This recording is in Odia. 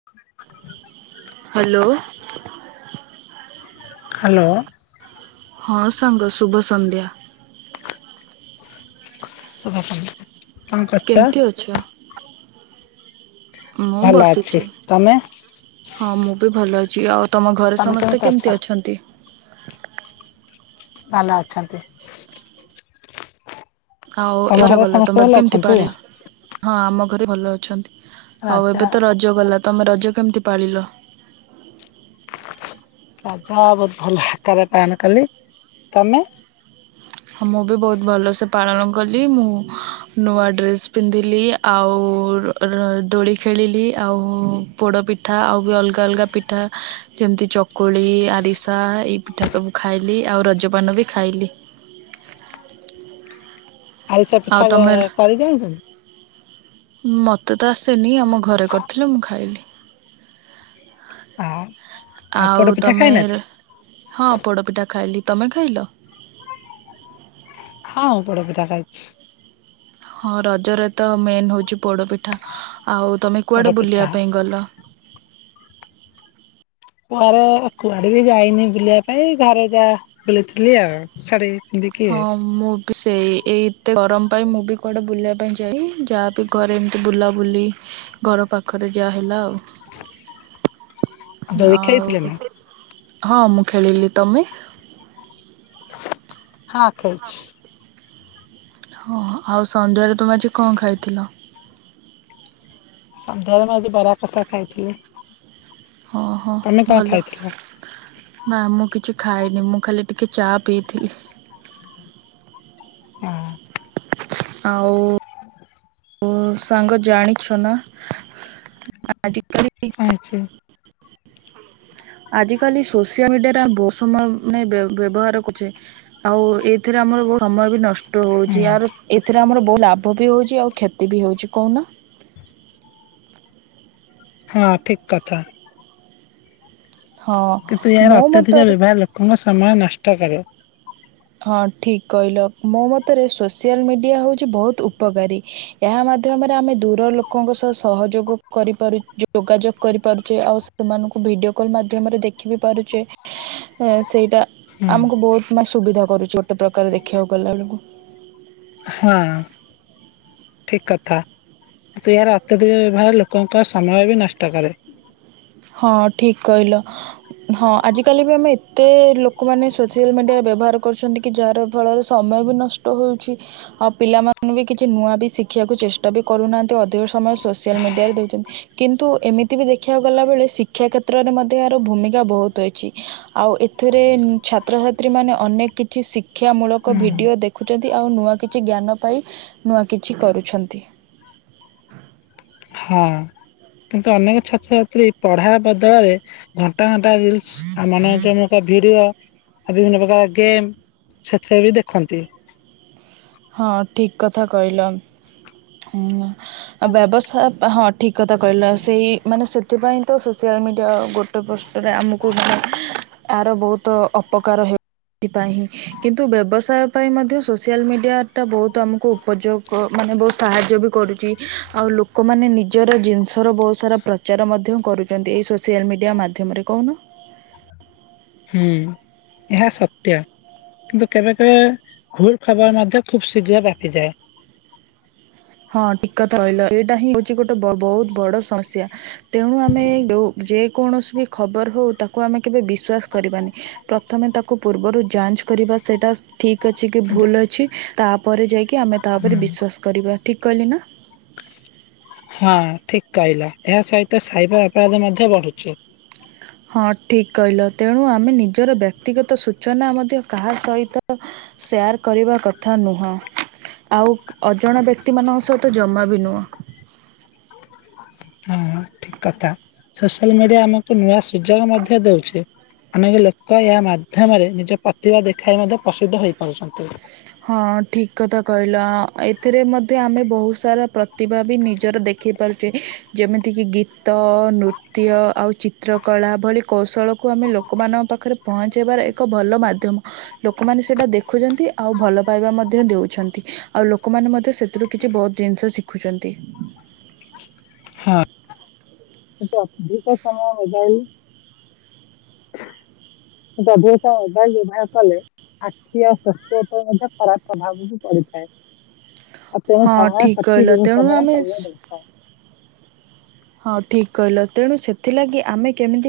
[inaudible] ହ୍ୟାଲୋ। ହ୍ୟାଲୋ। ହଁ ସାଙ୍ଗ ଶୁଭ ସନ୍ଧ୍ୟା। ଶୁଭ ସନ୍ଧ୍ୟା। କଣ କରୁଛ? କେମିତି ଅଛ? ମୁଁ ଭଲ ଅଛି ବସିଛି। ତମେ? ହଁ ମୁଁ ବି ଭଲ ଅଛି ଆଉ ତମ ଘରେ ତମେ ସମସ୍ତେ ଅଛ? କେମିତି ଅଛନ୍ତି? ଭଲ ଅଛନ୍ତି। ହଉ ତମ ରଜ ଘରେ ଗଲା ତ ସମସ୍ତେ ଭଲ ମତ କେମତି ଅଛନ୍ତି? ପଳୀଲ? ହଁ ଆମ ଘରେ ଭଲ ଅଛନ୍ତି ଆଉ ରାଜା ଏବେ ତ ରଜ ଗଲା ତମେ ରଜ କେମିତି ପାଳିଲ? ରଜ ବହୁତ ଭଲ ଆକାରରେ ପାଳନ କଲି ତମେ? ହଁ ମୁଁ ବି ବହୁତ ଭଲସେ ପାଳନ କଲି ମୁଁ ନୂଆ ଡ୍ରେସ୍ ପିନ୍ଧିଲି ଆଉ ର ଦୋଳି ଖେଳିଲି ଆଉ ପୋଡ ପିଠା ଆଉ ବି ଅଲଗା ଅଲଗା ପି ଠା ଯେମିତି ଚକୁଳି ଆରିସା ଏଇ ପିଠା ସବୁ ଖାଇଲି ଆଉ ରଜପାନ ବି ଖାଇଲି। ଆରିଷା ପିଠା କରି ଜାଣିଛନ୍ତି? ମତେ ତ ଆସେନି ଆମ ଘରେ କରିଥିଲେ ମୁଁ ଖାଇଲି। ଆଉ ପୋଡ ଆଉ ପିଠା ତମେ ଖାଇନାହାନ୍ତି? ରେ ହଁ ପୋଡପିଠା ଖାଇଲି ତମେ ଖାଇଲ? ହଁଁ ଉଁ ପୋଡପିଠା ଖାଇଚି। ହଁ ରଜରେ ତ ମେନ୍ ହେଉଛି ପୋଡ଼ପିଠା ଆଉ ତମେ ପୋଡ କୁଆଡ଼େ ବୁଲିବା ପିଠା ପାଇଁ ଗଲ? ପୁଆରେ କୁଆଡେ ବି ଯାଇନି ବୁଲିବା ପାଇଁ ଘରେ ଯା ବୁଲିଥିଲି ଆଉ ଶଡେଇ ହଁ ମୁଁ ବି ସେଇ ଏଇଏତେ ଗରମ ପାଇଁ ମୁଁ ବି କୁଆଡେ ବୁଲିବା ପାଇଁ ଯାଇ ଯାହାବି ଘରେ ଏମିତି ବୁଲାବୁଲି ଘର ପାଖରେ ଯାହାହେଲା ଆଉ। ଦୋଳି ଆଉ ଖେଳିଥିଲେ ନା? ଟିକେ ହଁ ମୁଁ ଖେଳିଲି ତମେ? [inaudible] [inaudible] ଆଉ ସନ୍ଧ୍ୟାରେ ତୁମେ ଆଜି କଂ ଖାଇଥିଲ? ସନ୍ଧ୍ୟାଳେ ମୁଁ ଆଜି ବରା କସା ଖାଇଥିଲି। ହଁ ହଁ ତମେ କଣ ଭଲ। ଖାଇଥିଲ? ନା ମୁଁ କିଛି ଖାଇନି ମୁଁ ଖାଲି ଟିକେ ଚା ପିଇଥିଲି। ହଁ। ଆଉ ଓ ସାଙ୍ଗ ଜାଣିଛ ନା ଆଜିକାଲି ବି [inaudible] ଅଛି ଆଜିକାଲି ସୋସିଆ ମିଡ଼ିଆରେ ବହୁତ ସମୟ ମାନେ ବେ ବ୍ୟବହାର କରୁଚେ। ଆଉ ଏଇଥିରେ ଆମର ବହୁତ ସମୟ ବି ନଷ୍ଟ ହୁଁ ହେଉଛି ଏଆର ଏଥିରେ ଆମର ବହୁ ଲାଭ ବି ହୋଉଚି ଆଉ କ୍ଷତି ବି ହୋଉଚି କହୁନ। ହଁ ଠିକ କଥା। ହଁ କିନ୍ତୁ ଏହାର ମୋ ଅତ୍ୟଧିକ ମତରେ ବ୍ୟବହାର ଲୋକଙ୍କ ସମୟ ନଷ୍ଟ କରେବ। ହଁ ଠିକ କହିଲ ମୋ ମତରେ ସୋସିଆଲ ମିଡ଼ିଆ ହୋଉଚି ବହୁତ ଉପକାରୀ। ଏହା ମାଧ୍ୟମରେ ଆମେ ଦୂର ଲୋକଙ୍କ ସହ ସହଯୋଗ କରିପାରୁଚୁ ଯୋଗାଯୋଗ କରିପାରୁଚେ ଆଉ ତ ମାନଙ୍କୁ ଭିଡ଼ିଓ କଲ୍ ମାଧ୍ୟମରେ ଦେଖି ବିି ପାରୁଚେ ଏ ସେଇଟା ଆମକୁ ବହୁତ ମା ସୁବିଧା କରୁଛି ଗୋଟେ ପ୍ରକାର ଦେଖିବାକୁ ଗଲା ବେଳକୁ। ହଁ। ଠିକ କଥା କିନ୍ତୁ ଏହାର ଅତ୍ୟଧିକ ବ୍ୟବହାର ଲୋକଙ୍କ ସମୟ ବି ନଷ୍ଟ କରେ। ହଁ ଠିକ କହିଲ। ହଁ ଆଜିକାଲି ବି ଆମେ ଏତେ ଲୋକମାନେ ସୋସିଆଲ ମିଡିଆ ବ୍ୟବହାର କରୁଛନ୍ତି କି ଯାହାର ଫଳରେ ସମୟ ବି ନଷ୍ଟ ହୋଉଚି। ଆଉ ପିଲାମାନେ ବି କିଛି ନୂଆ ବି ଶିଖିବାକୁ ଚେଷ୍ଟା ବି କରୁନାହାନ୍ତି ଅଧିକ ସ ସମୟ ସୋସିଆଲ ମିଡିଆରେ ଦେଉଛନ୍ତି କିନ୍ତୁ ଏମିତି ବି ଦେଖିବାକୁ ଗଲାବେଳେ ଶିକ୍ଷା କ୍ଷେତ୍ରରେ ମଧ୍ୟ ଏହାର ଭୂମିକା ବହୁତ ଅଛି ଆଉ ଏଥିରେ ଛାତ୍ରଛାତ୍ରୀ ମାନେ ଅନେ କି ଛି ଶିକ୍ଷା ମୂଳକ ଭିଡିଓ ଦେଖୁଛନ୍ତି ଆଉ ନୂଆ କିଛି ଜ୍ଞାନ ପାଇ ନୂଆ କିଛି କରୁଛନ୍ତି। ହଁ କିନ୍ତୁ ଅନେକ ଛାତ୍ରଛାତ୍ରୀ ପଢା ବଦଳରେ ଘଣ୍ଟା ଘଣ୍ଟା ରିଲସ୍ ଆ ମାନେ ନିଜେ ଗୋଟେ ଭିଡ଼ିଓ ଆଉ ବିଭିନ୍ନ ପ୍ରକାର ଗେମ୍ ସେଥିରେ ବି ଦେଖନ୍ତି। ହଁ ଠିକ କଥା କହିଲ ହଁ। ଆ ବ୍ୟବସାୟ ହଁ ଠିକ କଥା କହିଲା ସେଇ ମାନେ ସେଥିପାଇଁ ତ ସୋସିଆଲ ମିଡିଆ ଗୋ ଅଟପଷ୍ଟରେ ଆମକୁ ବି ଆର ବୋହୁତ ଅପକାର ହେଉ ଥିପାହିଁ କିନ୍ତୁ ବ୍ୟବସାୟ ପାଇଁ ମଧ୍ୟ ସୋସିଆଲ ମିଡିଆ ଟା ବୋହୁତ ଆମକୁ ଉପଯୋଗ କ ମାନେ ବୋହୁତ ସାହାଯ୍ୟ ବି କରୁଛି ଆଉ ଲୋକମାନେ ନି ନିଜର ଜିନିଷର ବହୁତ ସାରା ପ୍ରଚାର ମଧ୍ୟ କରୁଛନ୍ତି ଏହି ସୋସିଆଲ ମିଡ଼ିଆ ମାଧ୍ୟମରେ କହୁନ। ହୁଁ ଏହା ସତ୍ୟ। କିନ୍ତୁ କେବେ କେବେ ଭୁଲ ଖବର ମଧ୍ୟ ଖୁବ ଶୀଘ୍ର ବ୍ୟାପିଯାଏ। ହଁ ଟିକ କଥା କହିଲ ଏଇଟା ହିଁ ହଉଛି ଗୋଟେ ବ ବହୁତ ବଡ଼ ସମସ୍ୟା ତେଣୁ ଆମେ ଯୋଉ ଯେକୌଣସି ବି ଖବର ହୋଉ ତାକୁ ଆମେ କେବେ ବିଶ୍ୱାସ କରିବାନି ପ୍ରଥମେ ତାକୁ ପୂର୍ବରୁ ଯାଞ୍ଚ କରିବା ସେଇଟା ଠିକ୍ ଅଛି କି ଭୁଲ ଅଛି ତାପରେ ଯାଇକି ଆମେ ତା ଉପରେ ହୁଁ ବିଶ୍ଵାସ କରିବା ଠିକ୍ କହିଲି ନା? ହଁ ଠିକ କହିଲ ଏହା ସହିତ ସାଇବର ଅପରାଧ ମଧ୍ୟ ବଢ଼ୁଛି। ହଁ ଠିକ କହିଲ ତେଣୁ ଆମେ ନିଜର ବ୍ୟକ୍ତିଗତ ସୂଚନା ମଧ୍ୟ କାହା ସହିତ ସେୟାର୍ କରିବା କଥା ନୁହଁ। ଆଉ ଅଜଣା ବ୍ୟକ୍ତିମାନଙ୍କ ସହିତ ଜମା ବି ନୁହଁ। ହୁଁ ଠିକ କଥା ସୋସିଆଲ ମିଡ଼ିଆ ଆମକୁ ନୂଆ ସୁଯୋଗ ମଧ୍ୟ ଦଉଛି। ଅନେକ ଲୋକ ଏହା ମାଧ୍ୟମରେ ନିଜ ପ୍ରତିଭା ଦେଖାଇ ମଧ୍ୟ ପ୍ରସିଦ୍ଧ ହେଇପାରୁଛନ୍ତି। ହଁ ଠିକ୍ କଥା କହିଲ ଏଥିରେ ମଧ୍ୟ ଆମେ ବହୁତ ସାରା ପ୍ରତିଭା ବି ନିଜର ଦେଖି ପାରୁତେ ଯେମିତିକି ଗୀତ ନୃତ୍ୟ ଆଉ ଚିତ୍ରକଳା ଭଳି କୌଶଳକୁ ଆମେ ଲୋକମାନଙ୍କ ପାଖରେ ପହଞ୍ଚାଇବାର ଏକ ଭଲ ମାଧ୍ୟମ ଲୋକମାନେ ସେଇଟା ଦେଖୁଚନ୍ତି। ଆଉ ଭଲ ପାଇବା ମଧ୍ୟ ଦେଉଛନ୍ତି ଆଉ ଲୋକମାନେ ମଧ୍ୟ ସେଥିରୁ କିଛି ବହୁତ ଜିନିଷ ଶିଖୁଛନ୍ତି। ହଁ। ଟିକେ ଅଧିକ ସମୟ ହେଲାଣି। ଦଧିତା ଅଧା ଦି ଭାଗ କଲେ ଆଖି ଆଉ ସ୍ୱାସ୍ଥ୍ୟ ମଧ୍ୟ ଖରାପ ପ୍ରଭାବ ବି ପଡ଼ିଥାଏ। ହଁ ଠିକ୍ କହିଲ ତେଣୁ ଆମେ [unintelligible] ହଁ ଠିକ୍ କହିଲ ତେଣୁ ସେଥିଲାଗି ଆମେ କେମିତି